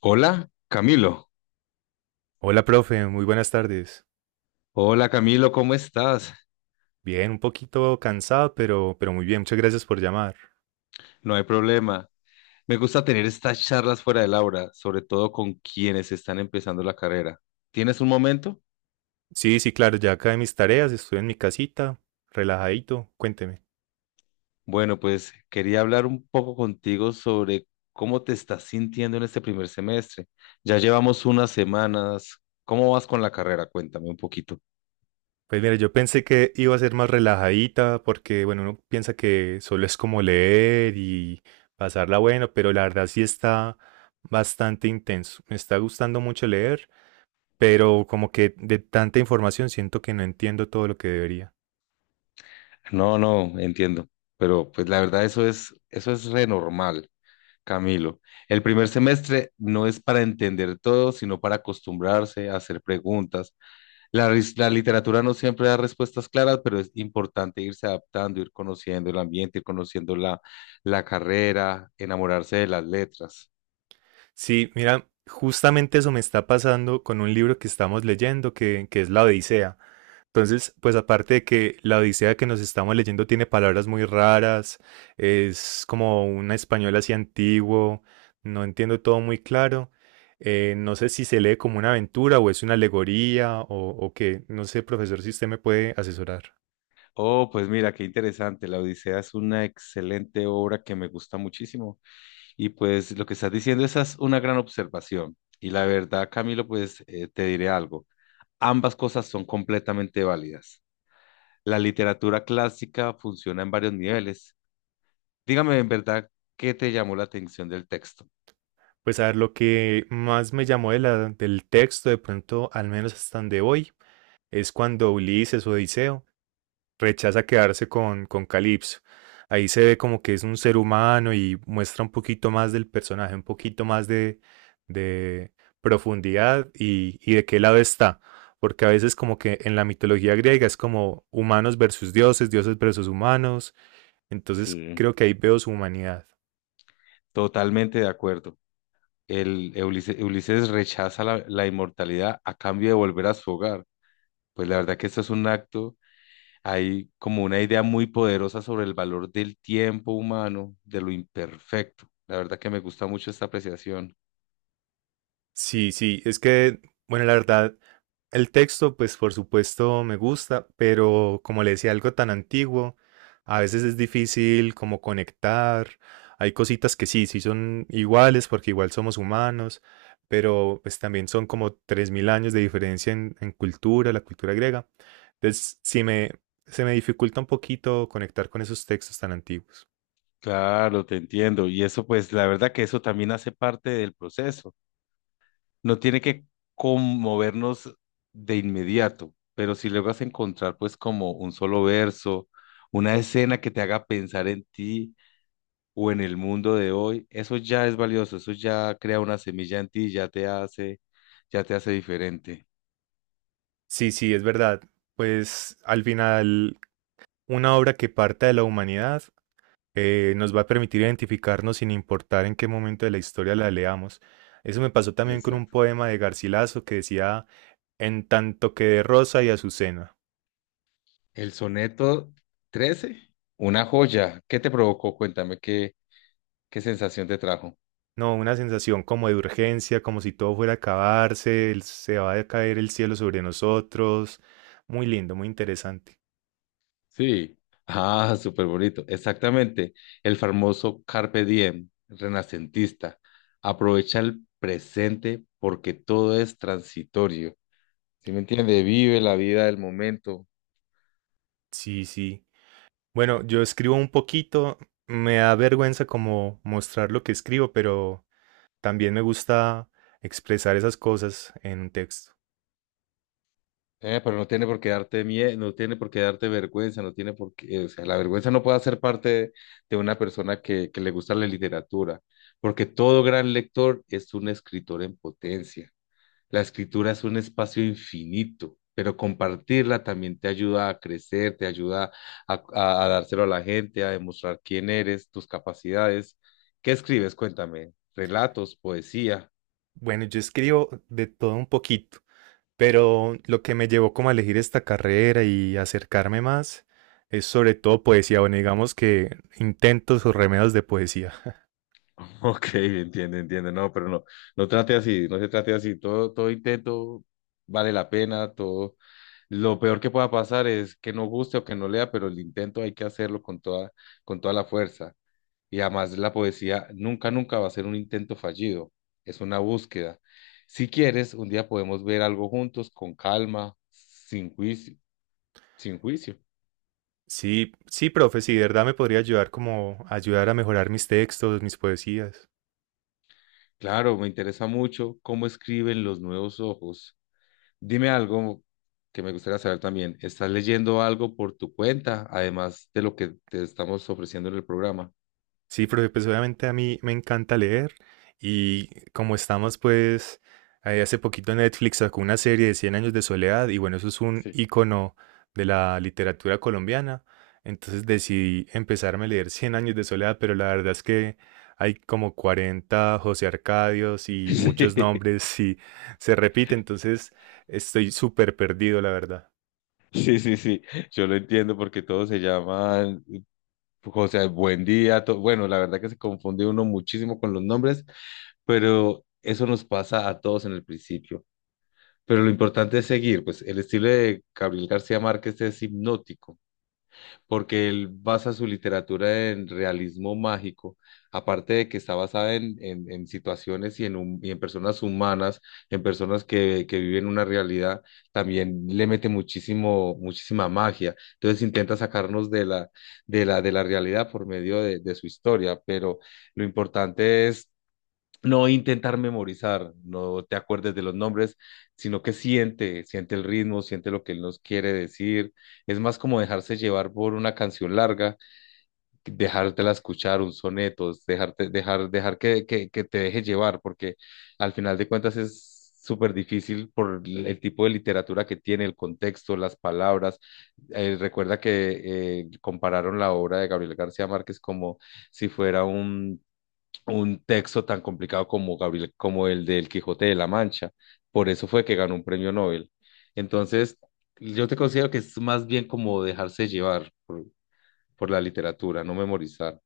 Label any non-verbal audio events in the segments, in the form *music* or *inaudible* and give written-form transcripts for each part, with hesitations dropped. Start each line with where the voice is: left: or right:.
left: Hola, Camilo.
right: Hola, profe, muy buenas tardes.
left: Hola, Camilo, ¿cómo estás?
right: Bien, un poquito cansado, pero muy bien, muchas gracias por llamar.
left: No hay problema. Me gusta tener estas charlas fuera del aula, sobre todo con quienes están empezando la carrera. ¿Tienes un momento?
right: Sí, sí, claro, ya acabé mis tareas, estoy en mi casita, relajadito, cuénteme.
left: Bueno, pues quería hablar un poco contigo sobre cómo te estás sintiendo en este primer semestre. Ya llevamos unas semanas. ¿Cómo vas con la carrera? Cuéntame un poquito.
right: Pues mira, yo pensé que iba a ser más relajadita, porque bueno, uno piensa que solo es como leer y pasarla bueno, pero la verdad sí está bastante intenso. Me está gustando mucho leer, pero como que de tanta información siento que no entiendo todo lo que debería.
left: No, no, entiendo. Pero pues la verdad eso es re normal. Camilo, el primer semestre no es para entender todo, sino para acostumbrarse a hacer preguntas. La literatura no siempre da respuestas claras, pero es importante irse adaptando, ir conociendo el ambiente, ir conociendo la carrera, enamorarse de las letras.
right: Sí, mira, justamente eso me está pasando con un libro que estamos leyendo, que es La Odisea. Entonces, pues aparte de que la Odisea que nos estamos leyendo tiene palabras muy raras, es como un español así antiguo, no entiendo todo muy claro. No sé si se lee como una aventura o es una alegoría o qué. No sé, profesor, si usted me puede asesorar.
left: Oh, pues mira, qué interesante. La Odisea es una excelente obra que me gusta muchísimo. Y pues lo que estás diciendo, esa es una gran observación. Y la verdad, Camilo, pues te diré algo. Ambas cosas son completamente válidas. La literatura clásica funciona en varios niveles. Dígame en verdad qué te llamó la atención del texto.
right: Pues a ver, lo que más me llamó del texto, de pronto, al menos hasta donde hoy, es cuando Ulises o Odiseo rechaza quedarse con Calipso. Ahí se ve como que es un ser humano y muestra un poquito más del personaje, un poquito más de profundidad y de qué lado está. Porque a veces como que en la mitología griega es como humanos versus dioses, dioses versus humanos. Entonces
left: Sí,
right: creo que ahí veo su humanidad.
left: totalmente de acuerdo. El Ulises rechaza la inmortalidad a cambio de volver a su hogar. Pues la verdad que esto es un acto, hay como una idea muy poderosa sobre el valor del tiempo humano, de lo imperfecto. La verdad que me gusta mucho esta apreciación.
right: Sí, sí, es que, bueno, la verdad, el texto, pues por supuesto me gusta, pero como le decía, algo tan antiguo, a veces es difícil como conectar. Hay cositas que sí, sí son iguales porque igual somos humanos, pero pues también son como 3.000 años de diferencia en cultura, la cultura griega. Entonces, se me dificulta un poquito conectar con esos textos tan antiguos.
left: Claro, te entiendo. Y eso, pues, la verdad que eso también hace parte del proceso. No tiene que conmovernos de inmediato, pero si logras encontrar pues como un solo verso, una escena que te haga pensar en ti o en el mundo de hoy, eso ya es valioso, eso ya crea una semilla en ti, ya te hace diferente.
right: Sí, sí, es verdad. Pues al final, una obra que parta de la humanidad nos va a permitir identificarnos sin importar en qué momento de la historia la leamos. Eso me pasó también con un
left: Exacto.
right: poema de Garcilaso que decía, en tanto que de Rosa y Azucena.
left: El soneto 13, una joya. ¿Qué te provocó? Cuéntame qué sensación te trajo.
right: No, una sensación como de urgencia, como si todo fuera a acabarse, se va a caer el cielo sobre nosotros. Muy lindo, muy interesante.
left: Sí. Ah, súper bonito. Exactamente. El famoso Carpe Diem, renacentista. Aprovecha el presente porque todo es transitorio. ¿Sí me entiende? Vive la vida del momento.
right: Sí, sí. Bueno, yo escribo un poquito, me da vergüenza como mostrar lo que escribo, pero también me gusta expresar esas cosas en un texto.
left: Pero no tiene por qué darte miedo, no tiene por qué darte vergüenza, no tiene por qué, o sea, la vergüenza no puede ser parte de una persona que le gusta la literatura, porque todo gran lector es un escritor en potencia. La escritura es un espacio infinito, pero compartirla también te ayuda a crecer, te ayuda a dárselo a la gente, a demostrar quién eres, tus capacidades. ¿Qué escribes? Cuéntame. ¿Relatos, poesía?
right: Bueno, yo escribo de todo un poquito, pero lo que me llevó como a elegir esta carrera y acercarme más es sobre todo poesía, bueno, digamos que intentos o remedios de poesía.
left: *laughs* Ok, entiendo, entiendo. No, pero no trate así, no se trate así. Todo intento vale la pena, todo. Lo peor que pueda pasar es que no guste o que no lea, pero el intento hay que hacerlo con toda la fuerza. Y además la poesía nunca, nunca va a ser un intento fallido, es una búsqueda. Si quieres, un día podemos ver algo juntos, con calma, sin juicio.
right: Sí, sí, profe, sí, de verdad me podría ayudar como a ayudar a mejorar mis textos, mis poesías.
left: Claro, me interesa mucho cómo escriben los nuevos ojos. Dime algo que me gustaría saber también. ¿Estás leyendo algo por tu cuenta, además de lo que te estamos ofreciendo en el programa?
right: Sí, profe, pues obviamente a mí me encanta leer y como estamos pues hace poquito Netflix sacó una serie de Cien años de soledad y bueno, eso es un
left: Sí.
right: icono de la literatura colombiana, entonces decidí empezarme a leer Cien años de soledad, pero la verdad es que hay como 40 José Arcadios y muchos
left: *laughs*
right: nombres y se repite, entonces estoy súper perdido, la verdad.
left: Sí, sí, sí, sí, yo lo entiendo porque todos se llaman José, buen día. Bueno, la verdad que se confunde uno muchísimo con los nombres, pero eso nos pasa a todos en el principio. Pero lo importante es seguir, pues el estilo de Gabriel García Márquez es hipnótico porque él basa su literatura en realismo mágico, aparte de que está basada en situaciones y en personas humanas, en personas que viven una realidad, también le mete muchísimo, muchísima magia. Entonces intenta sacarnos de la realidad por medio de su historia, pero lo importante es no intentar memorizar, no te acuerdes de los nombres, sino que siente, siente el ritmo, siente lo que él nos quiere decir. Es más como dejarse llevar por una canción larga, dejártela escuchar, un soneto, es dejarte, dejar que, que te deje llevar, porque al final de cuentas es súper difícil por el tipo de literatura que tiene, el contexto, las palabras. Recuerda que compararon la obra de Gabriel García Márquez como si fuera un texto tan complicado como Gabriel, como el del Quijote de la Mancha. Por eso fue que ganó un premio Nobel. Entonces, yo te considero que es más bien como dejarse llevar por la literatura, no memorizar.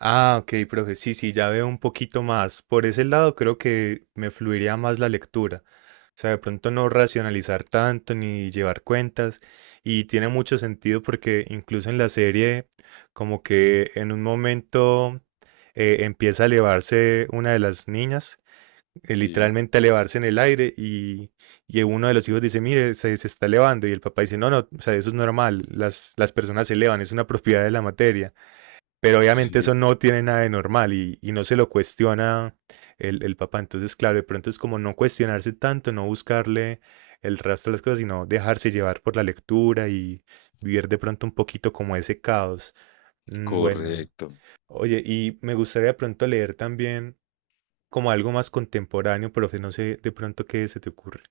right: Ah, ok, profe, sí, sí, ya veo un poquito más. Por ese lado creo que me fluiría más la lectura. O sea, de pronto no racionalizar tanto ni llevar cuentas. Y tiene mucho sentido porque incluso en la serie, como que en un momento empieza a elevarse una de las niñas,
left: Sí,
right: literalmente a elevarse en el aire y uno de los hijos dice, mire, se está elevando. Y el papá dice, no, no, o sea, eso es normal, las personas se elevan, es una *laughs* propiedad de la materia. Pero obviamente eso
left: *laughs*
right: no tiene nada de normal y no se lo cuestiona el papá. Entonces, claro, de pronto es como no cuestionarse tanto, no buscarle el rastro de las cosas, sino dejarse llevar por la lectura y vivir de pronto un poquito como ese caos. Mm, bueno,
left: correcto.
right: oye, y me gustaría de pronto leer también como algo más contemporáneo, profe, no sé de pronto qué se te ocurre.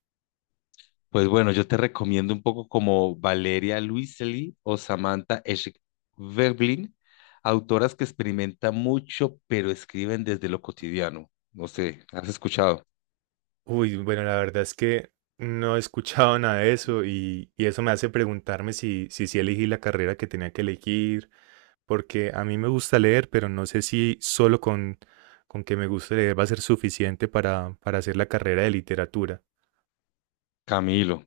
left: Pues bueno, yo te recomiendo un poco como Valeria Luiselli o Samantha Schweblin, autoras que experimentan mucho, pero escriben desde lo cotidiano. No sé, ¿has escuchado?
right: Uy, bueno, la verdad es que no he escuchado *laughs* nada de eso y eso me hace preguntarme si sí elegí la carrera que tenía que elegir, porque a mí me gusta leer, pero no sé si solo con que me guste leer va a ser suficiente para hacer la carrera de literatura.
left: Camilo,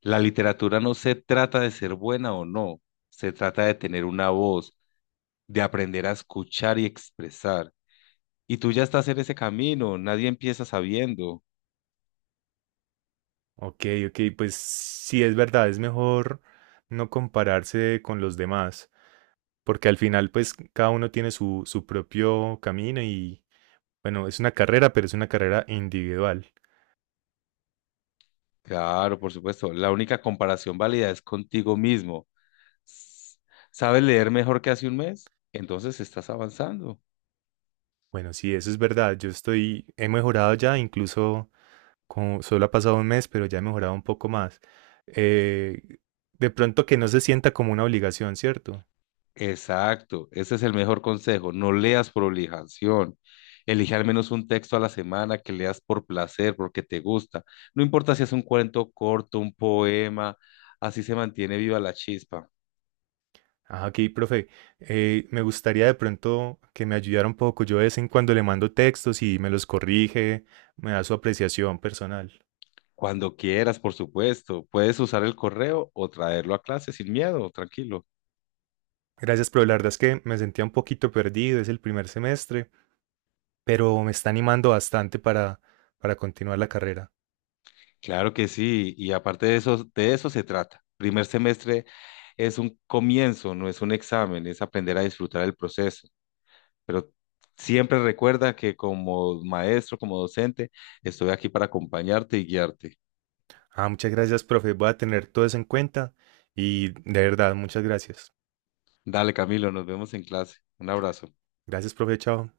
left: la literatura no se trata de ser buena o no, se trata de tener una voz, de aprender a escuchar y expresar. Y tú ya estás en ese camino, nadie empieza sabiendo.
right: Ok, ok, pues sí es verdad, es mejor no compararse con los demás, porque al final pues cada uno tiene su propio camino y bueno, es una carrera, pero es una carrera individual.
left: Claro, por supuesto, la única comparación válida es contigo mismo. S- ¿Sabes leer mejor que hace un mes? Entonces estás avanzando.
right: Bueno, sí, eso es verdad. Yo estoy, he mejorado ya, incluso como solo ha pasado un mes, pero ya he mejorado un poco más. Eh, de pronto que no se sienta como una obligación, ¿cierto?
left: Exacto, ese es el mejor consejo. No leas por obligación. Elige al menos un texto a la semana que leas por placer, porque te gusta. No importa si es un cuento corto, un poema, así se mantiene viva la chispa.
right: Ajá, aquí, profe, me gustaría de pronto que me ayudara un poco. Yo de vez en cuando le mando textos y me los corrige, me da su apreciación personal.
left: Cuando quieras, por supuesto, puedes usar el correo o traerlo a clase sin miedo, tranquilo.
right: Gracias, pero la verdad es que me sentía un poquito perdido, es el primer semestre, pero me está animando bastante para continuar la carrera.
left: Claro que sí, y aparte de eso se trata. Primer semestre es un comienzo, no es un examen, es aprender a disfrutar el proceso. Pero siempre recuerda que como maestro, como docente, estoy aquí para acompañarte y guiarte.
right: Ah, muchas gracias, profe. Voy a tener todo eso en cuenta y de verdad, muchas gracias.
left: Dale, Camilo, nos vemos en clase. Un abrazo.
right: Gracias, profe. Chao.